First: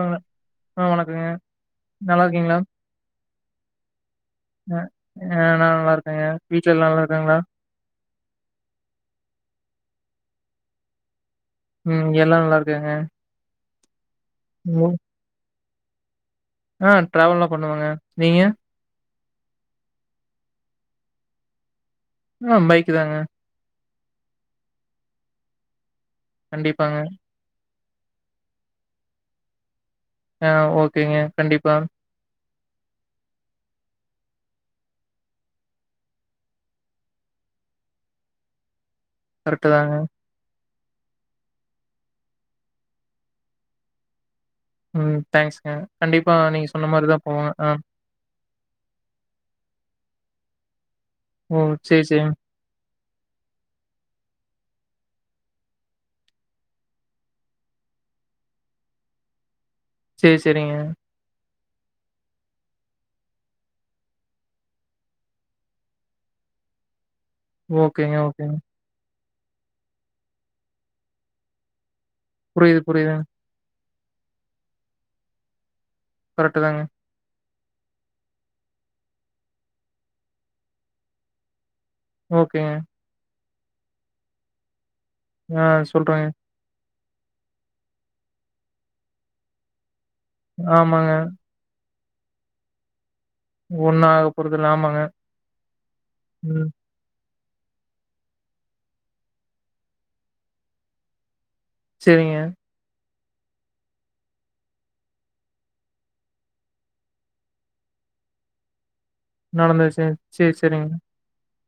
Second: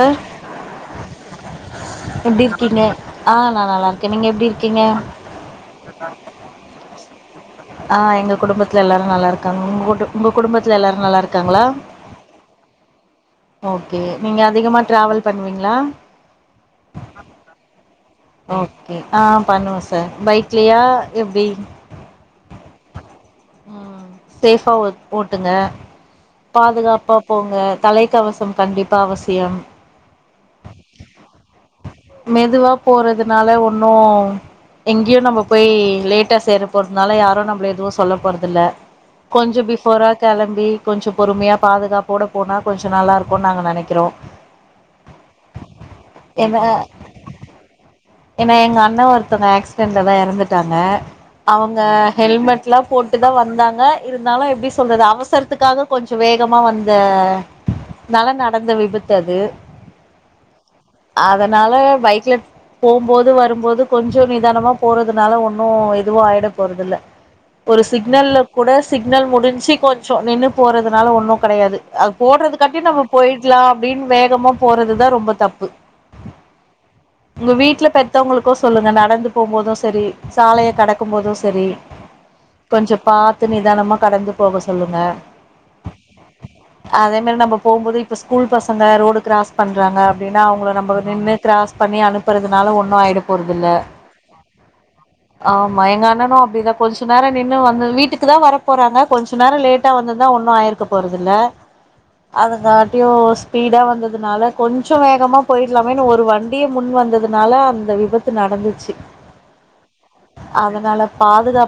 ஆ ஆ வணக்கங்க நல்லா எப்டி இருக்கீங்களா இருக்கீங்க ஆ நா நல்லா இருக்கே நீங்க எப்டி நா இருக்கீங்க நல்லா இருக்கேங்க வீட்ல எல்லா நல்லா இருக்காங்களா ஆ எங்க குடும்பத்தில எல்லாரும் நல்லா இருக்காங்க உங்க குடும்பத்தில எல்லாரும் நல்லா இருக்க ம் எல்லாம் நல்லா இருக்காங்க ஓகே நீங்க அதிகமா ம் டிராவல் பண்ணுவீங்க ல ஆ ட்ராவல்லா பண்ணுவங்க நீங்க? ஓகே ஆ பண்ணுவ சார் பைக்லையா எப்டி ஆ பைக்கு தாங்க ம் சேஃபா ஓட்டுங்க கண்டிப்பாங்க. பாதுகாப்பா போங்க தலைக்கவசம் கண்டிப்பா அவசியம் ஆ ஓகேங்க கண்டிப்பா மெதுவா போறதுனால ஒன்னும் எங்கேயும் நம்ம போய் லேட்டா சேர போறதுனால யாரும் நம்மள எதுவும் சொல்ல போறதில்ல கொஞ்ச கரெக்ட்டு தாங்க. பிஃபோரா கிளம்பி கொஞ்ச பொறுமையா பாதுகாப்போட போனா கொஞ்ச நல்லா இருக்கும்னு நாங்க நினைக்கிறோ ம் தேங்க்ஸ்ங்க கண்டிப்பா நீங்க சொன்ன மாரி தான் போவ ஆ ஏன்னா எங்க அண்ணன் ஒருத்தவங்க ஆக்சிடெண்ட்ல தான் எறந்துட்டாங்க ஓ அவங்க சேரி சேரிங்க. ஹெல்மெட்ல போட்டுதான் வந்தாங்க இருந்தாலும் எப்படி சொல்றது அவசரத்துக்காக கொஞ்ச வேகமா வந்த நால நடந்த விபத்து அது சரி சரிங்க அதனால பைக்ல போம்போது வரும்போது கொஞ்ச நிதானமா போறதுனால ஒன்னும் எதுவும் ஆயிட போறத இல்ல ஒரு ஓகேங்க சிக்னல்ல ஓகேங்க. கூட சிக் ன்னல் முடிஞ்சு கொஞ்சம் நின்று போகிறதுனால ஒண்ணு கடையாது அது புரியுது போட்றதுக்காட்டியு நம்ம புரியுதுங்க. போயிட்லா அப்டின் வேகமா போறது தா ரொம்ப தப்பு கரெக்ட்டு தாங்க. உங்க வீட்ல பெத்தவங்களுக்கு சொல்லுங்க நடந்து போம்போது செரி சாலைய கடக்கும்போது செரி ஓகேங்க. கொஞ்சம் பாத் த்து நிதானமாக கடந்து போக சொல்லுங்க ஆ சொல்றேங்க அதே மேரி நம்ம போகும்போது இப்ப ஸ்கூல் பசங்க ரோடு கிராஸ் பண்றாங்க எப்டினா அவங்கள நம்ப [unintelligible] ஆமாங்க. நின்னு கிராஸ் பண்ணி அனுப்பறதுனால ஒன்னு ஆயி போறதில்ல ஒண்ணும் ஆக போறதில்ல. ஆமாங்க. ஆமா எங்க அண்ணனு ம். அப்டிதா கொஞ்சு நேரொ இன்னு வந்து வீட்டுக்கு தா வர போறாங்க கொஞ்ச நேரொ லேட்டா வந்துந்தா ஒன்னு ஆயிருக்க போறதுல்ல சரிங்க. அதுங்காட்டியு ஸ்பீடா வந்ததுனால கொஞ்சோ வேகமா போயில்லாமேனு ஒரு வண்டிய முன் வந்ததுனால அந்த விபத்து நடந்துச்சு நடந்து சேர் சேர் செரிங்க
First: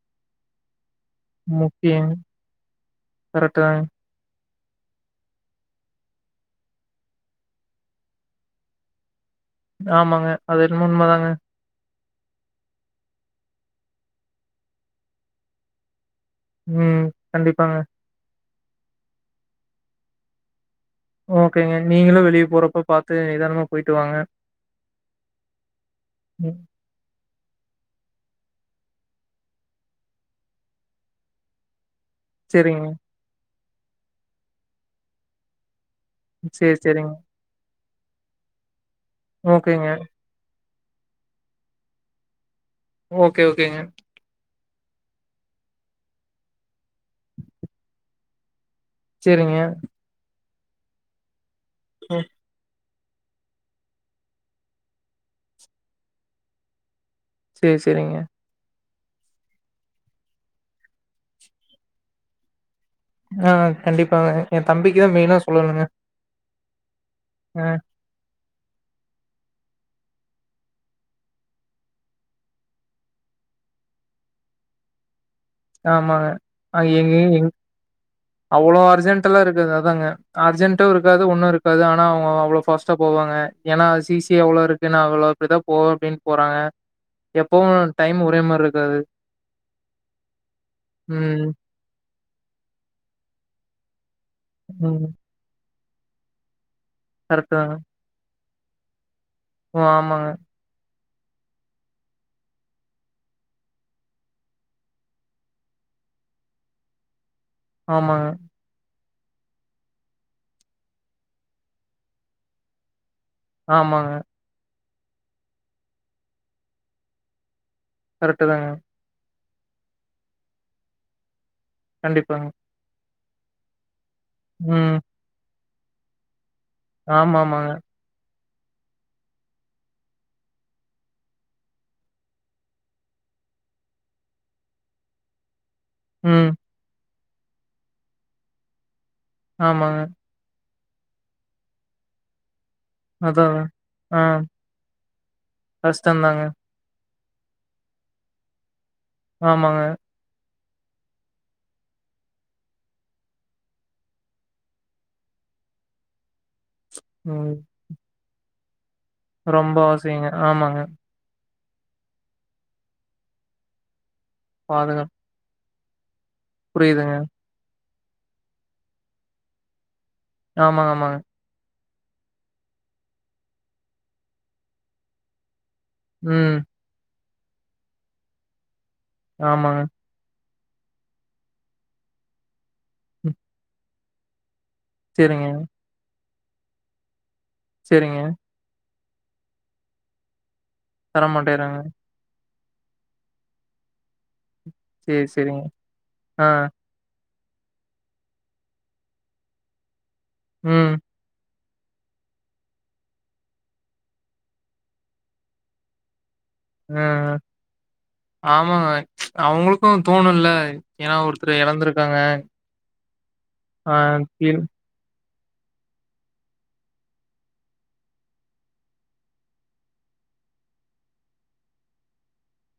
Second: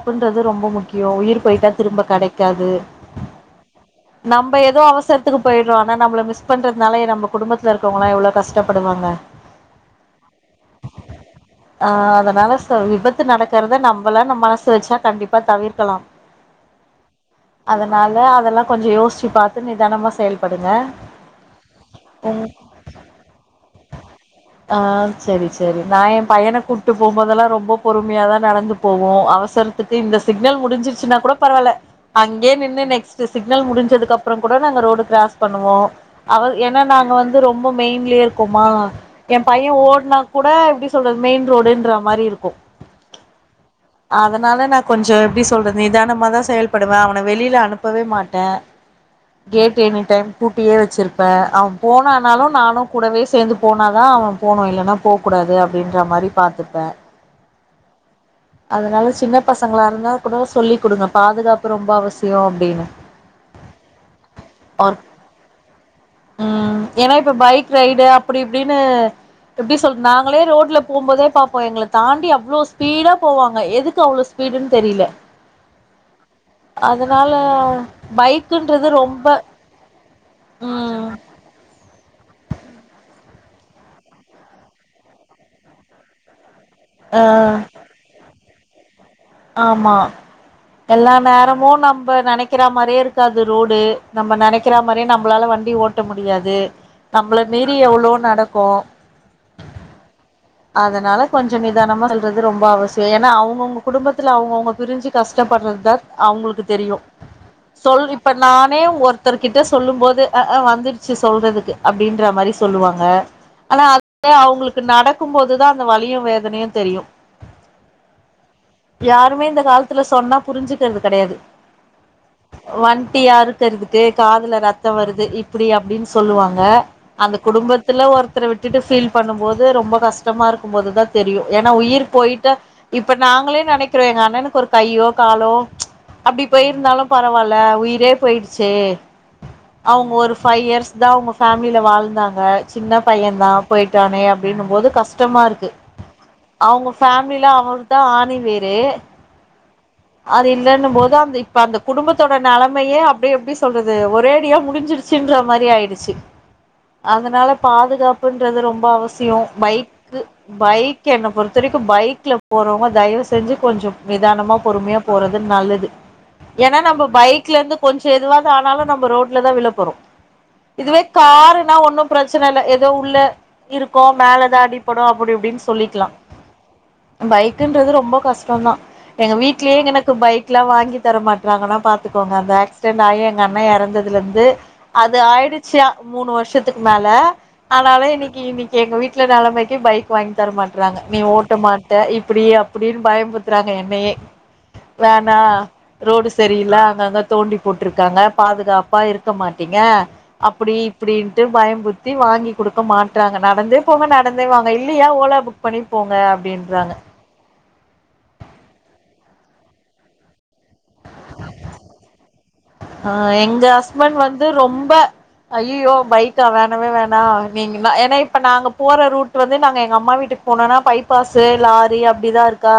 புன்றது ரொம்ப முக்கி யோ உயிர் போய்ட்டா திரும்ப கெடைக்காது கரெக்ட் தாங்க. நம் ப எதோ அவசரத்துக்கு போயிர்றோ ஆன நம்ள மிஸ் பண்றதுனால நம் குடும்பத் ல இருக்கவங்கலா எவ்ளோ கஷ்டபடுவாங்க ஆமாங்க. அது என்னமோ உண்மதாங்க. ஆ அதனால ச விபத்து நடக்கறத நம்பளால மனசு வச்சா கண்டிப்பா தவிர்க்கலா ம். கண்டிப்பாங்க. அதனால அதல்லா கொஞ்சோ யோசிச்சு பாத்து நிதானமாக செயல்படுங்க ஓகேங்க நீங்களு உங்க வெளிய போ ஆ செரி செரி நா ஏன் பையன ம். கூப்ட்டு போம்போதெல்லா ரொம்ப பொறுமையாதா நடந்து போவோ அவசரத்துக்கு இந்த சிக்னல் முடிஞ்சிருச்சுன்னா கூட பரவால அங்கே நின்னு சரிங்க. நெக்ஸ்ட் சிக் க்னல் முடிஞ்சதுக்கு அப்றம் கூட நாங்க ரோடு கிராஸ் பண்ணுவோ அவ சரி, ஏனா நாங்க சரிங்க. வந்து ரொம்ப மெயின்லே இருக்கோமா ஏன் பையன் ஓகேங்க. ஓட்னா கூட எப்டி சொ சொல்றது மெயின் ரோடுன்ற மாரிருக்கு ஓகே ஓகேங்க கொஞ்சம் எப்டி சொல்றது நிதானமாதா செயல்படுவ அவன வெளில அனுப்பவே மாட்டே சரிங்க. கேட் எனி டைம் பூட்டியே வச்சிருப்பேன் அவ் போன ம். நானும் கூடவே சேந்து போனாதான் அவன் போனும் இல்லைன்னா போக கூடாது அப்படின்ற மாரி பாத்துப்பே சேரி சேரிங்க அதனால சின்ன பசங்களாக இருந்தா கூட சொல்லி் கொடுங்க பாதுகாப்பு ரொம்ப அவசியம் அப்படின்னு ஆ ஆ கண்டிப்பாங்க என் தம்பிக்குதான் மெய்னா சொல்லணுங்க ம் ஏன்னா இப்ப அ பைக் ரைடு அப்படி இப்படின்னு எப்படி சொல்ற நாங்களே ரோட்ல போம்போதே பாப்போம் எங்களை தாண்டி அவ்வளோ ஸ்பீடா போவாங்க எதுக்கு அவ்வளோ ஸ்பீடுன்னு தெரியல ஆமாங்க [unintelligible] அவ்ளோ பைக்குன்றது அர்ஜென்ட ரொம்ப எல்லாம் இருக்குதுாங்க அர்ஜென்ட்டும் ம் இருக்காது ஒண்ணும் இருக்காது ஆனா ஆனா அவங்க அவ்ளோ ஃபார்ஸ்டா போவாங்க ஏன்னா சிசி அவ்ளவு இருக்குன்னா அவ்வளவு அப்படித போவோம் அப்படின்னு போறாங்க எப்பவும் டைம் ஒரே மாரி இருக் காது ஆமா எல்லா ம். நேரமும் நம் நம்ப நினைக்கிற மாரியே இருக்காது ரோடு நம்ம நினக்கிற ம். மாரியே நம்பளால வண்டி ஓட் ஓட்ட முடியாது நம்மள கரெக்ட் தாங்க மீறி எவ்வளோ நடக் கு ஓ ஆமாங்க அதனால கொஞ்ச நிதானமா செல்றது ரொம்ப அவசியம் ஏன்னா அவங்கவுங்க குடும்பத்துல அவங்கவுங்க பிரிஞ்சு கஷ்டப்படுறது தான் அவங்களுக்கு தெரியும் சொல் ஆமாங்க இப்ப நானே ஒரு ஒருத்தர்கிட்ட சொல்லும் போது ஆ ஆ வந்துடுச்சு சொல்றதுக்கு அப்படின்ற மாரி சொல்லுவாங்க ஆனா அது ஆமாங்க அவங்களுக்கு நட இருக்கும்போதுதான் அந்த வலியும் வேதனையும் தெரியும் கரெக்ட் தாங்க காலத்துல சொன்னா புரிஞ்சுக்கிறது கடையாது கண்டிப்பாங்க யாரு தெரி காதுல ம். ரத்தம் வருது இப் அப்படி அப்படின்னு சொல்லுவாங்க அந்த ஆமா ஆமாங்க. குடும்பத்துல ஒரு ஒருத்தர விட்டுட்டு பீல் பண்ணும் போது ரொம்ப கஷ்டமா இருக்கும் போதுதான் தெரியும் ஏன்னா உயிர் போயிட்டா இப்ப நாங்களே நினைக்கிறோம் எங்க அண்ணனுக்கு ஒரு கையோ காலோ அப்படி ம். போயிருந்தாலும் பரவாயல்ல உயிரே போயிடுச்சே ஆமாங்க. அவங்க ஒரு ஃபைவ் இயர்ஸ் தா அவங்க ஃபேமிலில வாழ்ந்தாங்க சின்ன பையன அதாங்க. தான் ஆ போயிட்டானே அப்படின்ும் போது கஷ்டமா இருக்கு கஷ்டம் தாங்க. அவங்க ஃபேமிலில அவரு்தான் ஆணி வேரு ஆமாங்க அது இல்லன்னு போது அந்த இப்ப அந்த குடும்பத்தோட நிலைமையே அப்படி எப்படி சொல்றது ஒரேடியா முடிஞ்சிருச்சுன்ற மாரி ஆயிடுச்சு அதனால ம். பாதுகாப்புன் து ரொம்ப அவசியம் ம் ரொம்ப பைக் அவசியங்க. ஆமாங்க. பைக் என்ன பொறுத்து வரைக்கும் பைக்ல போறவங்க தயவு செஞ்சு கொஞ்சம் நிதானம் பொறுமையா பாதுகாப்பு போறது நல்லது ஏன்னா நம்ம புரியுதுங்க. பைக்ல இருந்து கொஞ்சம் எதுவாவது ஆனாலும் நம்ம ரோட்ல தான் விள போறோம் ஆமாங்க, இதுவே ஆமாங்க. காருனா ஒண்ணும் பிரச்சன இல்ல ஏதோ உள்ள இருக்கோ மேலதான் அடிப்படும் அப்படி இப்படின்னு சொல்லிக்கலா ம். பைக்குன்றது ரொம்ப கஷ்ட தான் எங்க வீட் ஆமாங்க. [unintelligible] எனக்கு பைக் [unintelligible] வாங்கி தர மாட்ராங்கன்னா பாத்துக்கோங்க அந்த ஆக்ஸ் சிடென்ட் ஆயி ம். எங்க அண்ணா எறந்தது அதுல இருந்து அது சரிங்க, ஆயிடுச்ச மூணு வருஷம் க்கு மேல ஆனால சரிங்க. இன்னிக்கு இன்னிக்கு எங்க வீட் [unintelligible] நிலைமைக்கு பைக் வாங்கி தர மாட் நீ ஓட்ட தரமாட்டேறாங்க. மாட்ட இப்படியே அப்படின்னு பயம்புடுத்துறாங்க என்னையே சரி, வேணா சரிங்க. ரோடு ஆ. சரியில அங்கங்க தோண்டி போட்டுருக்காங்க பாதுகாப்பா இருக்க மாட்டீங்க அப்புடி ம். இப்புடின்ட்டு பயம் முருத்தி வாங்கி குடுக்க மாட்றாங்க நடந்தே போங்க நடந்தே வாங்க இல்லையா ஓலா புக் பண்ணி போங்க அப்டின்றாங்க அ. ஆமாங்க அவுங்களுக்கு தோணுல்ல ஏனா ஒருத்தரு எழந்துருக்காங்க அ எங்க ஹஸ்பண்ட் வந்து ரொம்ப ஐய்யயோ பைக்கா வேணவே வேணா நீங்க ஏனா இப்ப நாங்க போற ரூட் வந்து நாங்க எங்க அம்மா வீட்டுக்கு போணுனா பைபாஸ்ஸு லாரி அப்டிதா இருக்கா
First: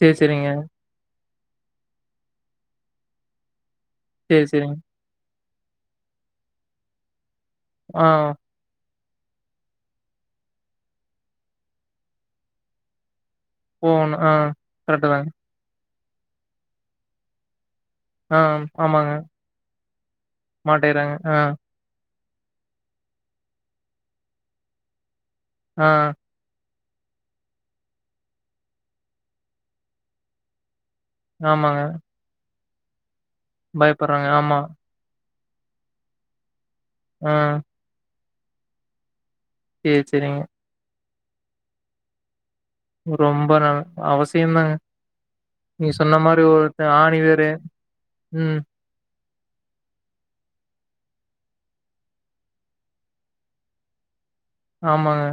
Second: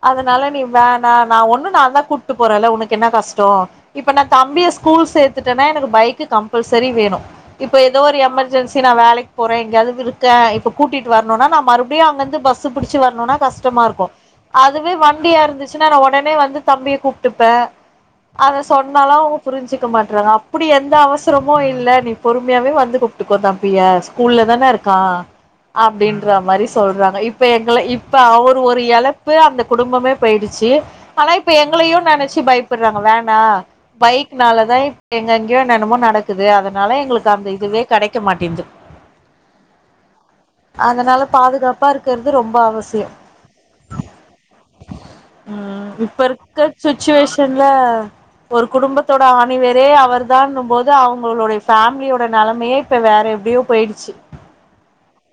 சரி, அதனால சரிங்க. நீ வேணா நா ஒண்ணு நா தா கூப்ட்டு போறேல்ல உனக்கு என்ன கஷ்டே இப்ப நா சரி, தம்பிய சரிங்க. ஸ்கூல் சேத் கத்துட்டனா எனக்கு பைக்கு கம்பல்சரி வேணு இப்ப ஏதோ ஒரு ஆ. எமர்ஜென்சி நா வேலைக் போறே எங்கயாவது விருக்கே இப்ப கூட்டிட்டு வரணுன்னா நா மறுபடியு அங்கர்ந்து பஸ்ஸு புடிச்சு வரணுன்னா கஷ்டமாருக்கு போகணு ஆ அதுவே கரெக்ட்டு தாங்க வண்டியா இருந்துச்சு நாங்க ஒடனே வந்து தம்பிய கூப்டுப்ப ஆ சொன்னாலு ஆமாங்க அவுங்க புரிஞ்சுக்க மாட்றாங்க அப்புடி எந்த மாட்டேறாங்க ஆ அவசரமு இல்ல நீ பொறுமையாவே வந்து கூப்டுக்கோ தம்பிய ஸ்கூல்ல தான இருக்கா ஆ அப்டின்ற மாரி ஸ் சொல்றாங்க இப்ப எங்குள இப்ப அவுரு ஒரு எழப்பு அந்த குடும்பமே பேய்டுச்சு பலய்ப்பு ஆமாங்க எங்குளையு நெனச்சு பைப் புடுறாங்க வேணா பயப்பட்றாங்க ஆமா பைக்னால தா இப் எங்கன் ங்கேயோ ஏன்னான்னமோ நடக்குது அத னால எங்களுக்கு ஆ அந்த இதுவே கடைக் க்க மாட்டேந்து சேர் செரிங்க அதுனால பாதுகாப்பா இருக்கற்து ரொம் ரொம்ப நா அவசியந்தாங்க ம் நீங்க சொன்ன இப்ப மாரி இருக்க ஒருத்த ஆணி வேரே சுச்சுவேஷன்ல ம் ஒரு குடும்பத்தோட அணிவேரே அவருதா இன்னும்போது அவுங்களோடைய ஃபேம்லியோட நெலைமேயே இப்ப வேற எப்டியோ போய்டுச்சு ஆமாங்க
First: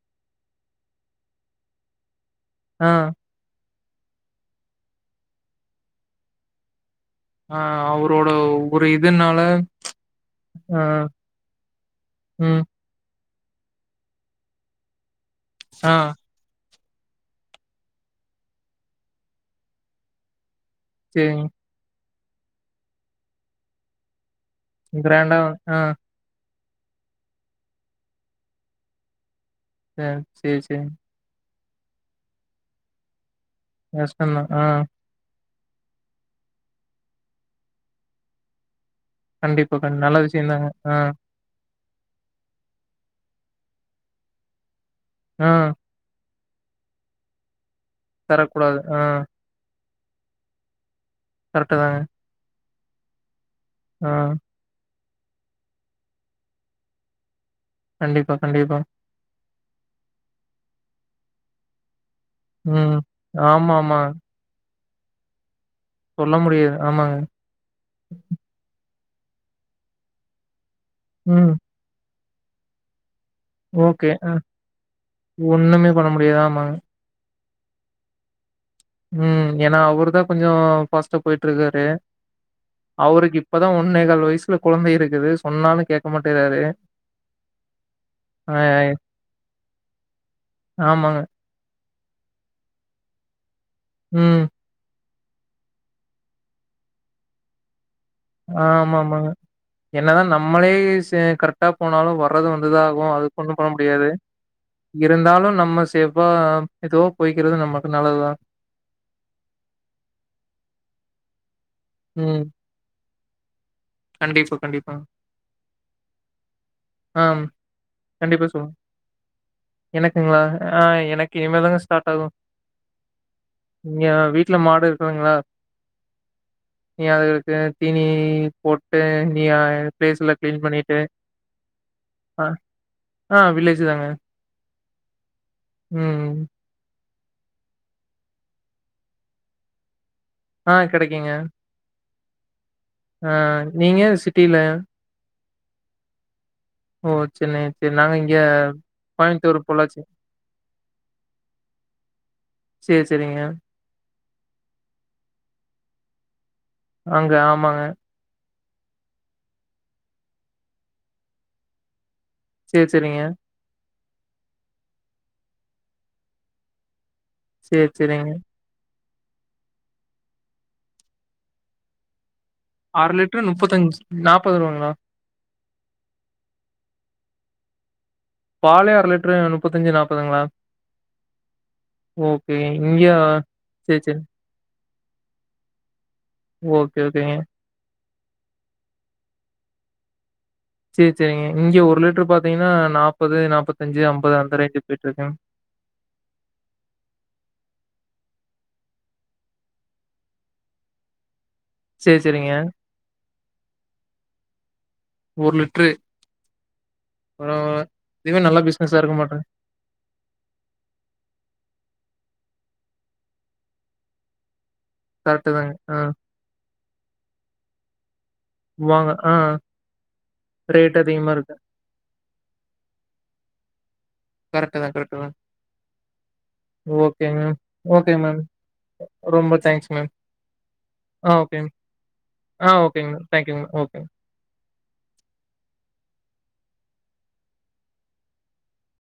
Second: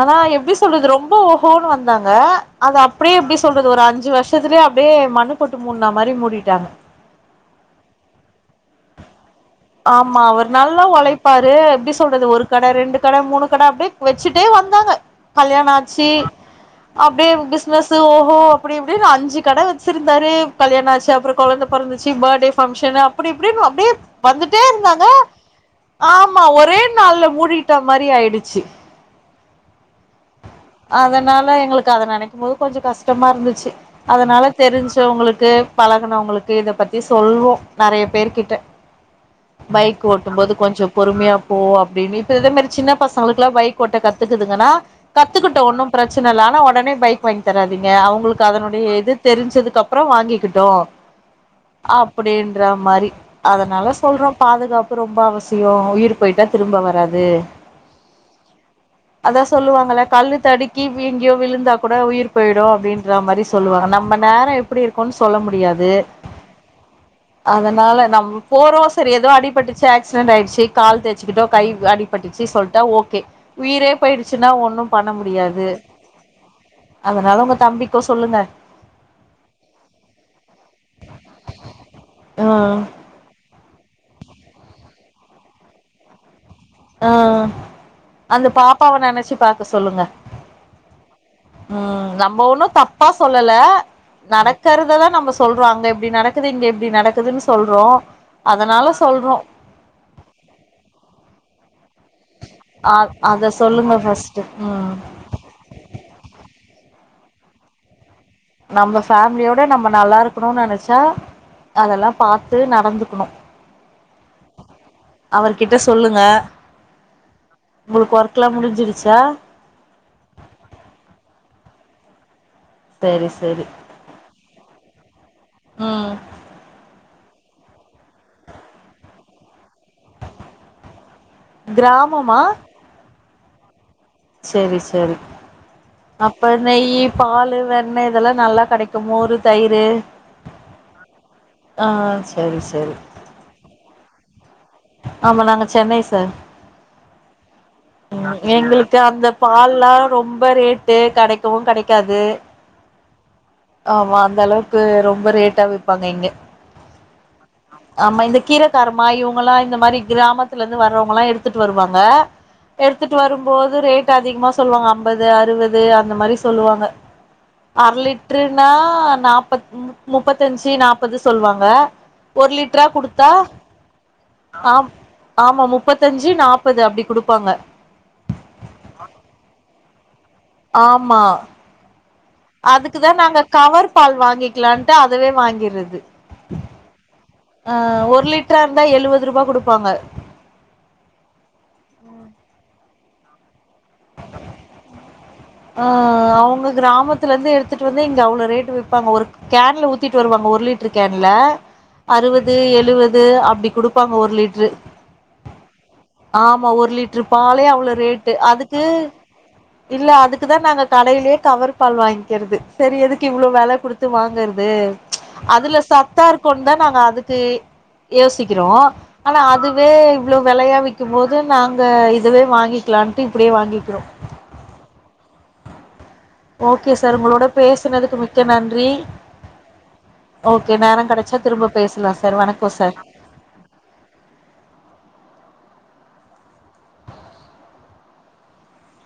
ஆனா எப்டி சொல்றது ரொம்போ ஓஹோன்னு வந்தாங்க அது ஆ அப்டே எப்டி சொல்றது ஒரு அ அஞ்சு வர்ஷத்துலே அப்டே மண்ணு போட்டு மூட்னா மாரி மூடிட்டாங்க ஆ அவரோட ஒரு இதுனால ஆமா அவர் ஆ நல்லா ஒழைப்பாரு எப்டி சொல்றது ஒரு ம் கட ரெண்டு கட மூணு கட அப்டே வச்சுட்டே வந்தாங்க கல்யாண் ஆ ஆச்சி அப்டேவு பிஸ்னஸ்ஸு ஓஹோ அப்புடி இப்டீன்னு அஞ்சு கட வச்சிருந்தாரு கல்யாண் ஆச்சு அப்புறோ சேரிங்க கொழந்த பொறந்து ச்சி பார்டே பங்க்ஷன்னு அப்புடி இப்டீன்னு அப்டே வந்துட்டே இருந்தாங்க கிராண்டா ஆ ஆமா ஒர் ரே நாள்ல மூடிட்டா மாரி ஆய்டுச்சு அ சேரி சேரி எங்களுக்கு அத நனைக்கும் போது கொஞ்சோ கஷ்டமா இருந்து ச்சு கஷ்டந்தா அதனால ஆ தெரிஞ்சவங்களுக்கு பழகுனவுங்களுக்கு இத பத்தி சொல்வோ நறைய பேரு கிட்ட கண்டிப்பா கண் பைக் நல்ல ஓட்டும் போது விஷயந்தாங்க கொஞ்சோ ஆ பொறுமுயா போ அப்படின்னு இப்ப இதே மாதிரி அப்டின் இப்ப இதே மாரி சின்ன பசங்ளுக்குலா பைக்கோட்ட கத்துக்கிதுங்கனா ஆ கத்துக்கிட்டு ஒன்னு பிரச்சினல ஆ ஒடனே பைக் வாங்கி தரா திங்க அவுங்குளுக்கு தரக்கூடாது அதனுடே ஆ இது தெரிஞ்சதுக்கு அப் அப்றோ வாங்கி கிட்டு கரெக்ட்டுதாங்க ன்றா மாரி அதனால சொல்றோம் பாதுகாப்பு ரொம்ப அவசியம் உயிர் போயிட்டா திரும்ப வராது கண்டிப்பா கண்டிப்பா அதான் சொல்லுவாங்கள கல்லு தடுக்கி எங்கயோ விழுந்தா கூட உயிர் போயிடும் ம் அப்டின்றா மாரி சொல்லுவாங்க ஆமாமா நம்ம நேரம் எப் ப்டி இருக்கும்னு சொல்ல முடியாது சொல்ல முடியாது ஆமா அதனால நம் போரோஸ் சரி ஏதுோ அடிபட்டுச்சு ஆக்சிடெட் ஆயிட்ச்சு கால் தேச்சுக்கிட்டோ ம். கை அடி பட்டிச்சு சொல்ட்டா ஓகே உயிரே ஓகே. அ போயிடுச்சுன்னா ஒண்ணும் பண்ண முடியாது ஒண்ணுமே பண்ண முடியாது. ஆமாங்க. அதனால உங்க தம்பிக்கு சொல்லுங்க உம் ஏன்னா அவர்தா கொஞ்ச ஃபாஸ்ட்டா போயிட்ருக்காரு து ம் அவருக்கு இப்பதா ஒ ஒன்னே கால் வயசுல கொழந்த இருக்குது சொன்னால கேட்க மாட்டேக்குறாரு ஆ அந்த பாப்பாவ நெனச்சு பாக்க சொல்லுங்க ஆமாங்க. உம் நம்ம ஒன்னு தப்பா சொல்லல ம். நடக்கற்ததா நம்ம சொ சொல்றோ அங்க இப்டி நடக்குது இங்க இப்டி நடக்குதுன்னு சொல்றோ ஆ அதனால ஆமா ஆமாங்க சொல்றோ என்னதா நம்மளே செ கரெக்டா போனாலு வர்றது வந்துதா அ ஆகும் அத அதுக்கொண்ணு பண்ண சொல்லுங்க முடியாது ஃபர்ஸ்ட்டு ம் இருந்தாலு நம்ம சேஃப்பா ஏதோ போய்க்கிறது நமக்கு நல்லதுதா நம்ம ஃபேமிலியோட நம்ம நல்லா இருக்கணும்னு நெனச்சா அதெல்லா ம். பார்த்து நடந்துக்கணு கண்டிப்பா, கண்டிப்பாங்க. அவர் கிட்ட சொல்லுங்க ஆம் உங்களுக்கு கண்டிப்பா ஒர்க்லா சொல்ல முடிஞ்சிருச்சா எனக்குங்களா ஆ எனக்கு இனிமேதா இப்பதா ஸ்டார்ட் ஆகும் செரி செரி இங்க வீட்ல மாடு இருக்குதுங்களா ம் ங்க அது த தீனி போட்டு நீ அ பிளேஸ்லா கிளீன் பண்ணிட்டு க்ராம்மா ஆ ஆ வில்லேஜ் தாங்க. சரி சரி ம். அப்பநை பால் வெண்ண இதெல்லா நல்லா கிடைக்குமோரு தயிர் ஆ கிடைக்கிங்க சரி சரி ஆ நீங்க சிட்டில ஆமா நாங்க சென்னை சார் ஓ! சென்னை சரி நாங்க இங்க எங்களுக்கு அந்த கோயம்புத்தூர், பால்ல்லா பொள்ளாச்சி. ரொம்ப ரேட்டு கிடைக்கவு கிடைக்காது சரி சரிங்க ஆமா அந்த அளவுக்கு ரொம்ப ரேட்டா விப்பாங்க இங்க அங்க ஆமாங்க க்கருமா இவங்கங்களா இந்த மாதிரி கிராமத்துல இருந்து வர்றவங்கல்லா எடுத்துட்டு வருவாங்க சரி, எடுத்துட்டு சரிங்க. வரும்போது ரேட் அதிகமா சொல்லுவாங்க அம்பது அறுபது அந்த மாதிரி சொல்லுவாங்க சரி சரிங்க நா நாப்பத் முப்பத்தஞ்சு நாப்பது சொல்லுவாங்க ஒரு லிட்டரா கொடுத்தா லிட்டர் ரூ. ஆம் ஆமா முப்பத்தஞ்சு நாபது அப்படி கொடுப்பாங்க பாலைய அர லிட்டரு நுப்பத்தஞ்சு நாப் ஆமா ஓகே. இங்க அதுக்குதா நாங்க கவர் சரி, பால் சரி. வாங்கிக்லான் அதவே வாங்கிற்றது ஓகே ஓகேங்க ஒரு லிட்ரா இருந்தா எழுவதுருபா குடுப்பாங்க சேர் செரிங்க இங்க ஒரு லிட்ரு பாத்தீங்கன்னா நாப் முப்பது நாப்பத் அஞ்சு ஐம்பது அந்த ரேஞ்ச் போயிட்டு இருக்கே அ அவ்ங்க கிராமத்துலருந்து எடுத்துகிட்டு வந்து இங்க அவ்ளோ ரேட்டு விப்பாங்க ஒரு கேன்ல ஊத்திட்டு வருவாங்க ஒரு லிட்ரு கேன்ல சரி, சரிங்க. அறுபது எழுபது அப்டி குடுப்பாங்க ஒரு லிட்ரு ஒரு லிட்ரு ஆமா ஒரு லிட்ரு பாலே பரவால்ல அவ்ளோ ரேட்டு இதுவே நல்ல அதுக்கு பிசினஸா இருக்க மாட்றாங்க இல்ல அதுக்கு தா நாங்க கடைலே கவர் பால் வாங்கிக்கற்து சரி எதுக்கு இவ்ளோ வெல குடுத்து வாங்கற் து கரெக்ட்டு தாங்க அதுல ஆ சத்தா இருக்குன் தா பாங்க அதுக்கு யோசிக்கிறோ வாங்க ஆ ஆனா அதுவே இவ்ளோ வெலையா ரேட் அதிகமா விக்கும்போது இருக்கு நாங்க இதுவே வாங்கிக்கலான்ட்டு இப்டியே வாங்கி கிறோ கரட்டு தா கரட்டு தா ஓகே சார் உங்களோட ஓகே பேசுனதுக்கு மேம் மிக்க நன்றி ரொம்ப தேங்க்ஸ் மேம் ஓகே நேர ஆ கெடச்சா ஓகேங்க திரும்ப பேசலா சார் வணக்கோ ஆ சார் ஓகேங்க மேம் தேங்க்யூ மேம் ஓகே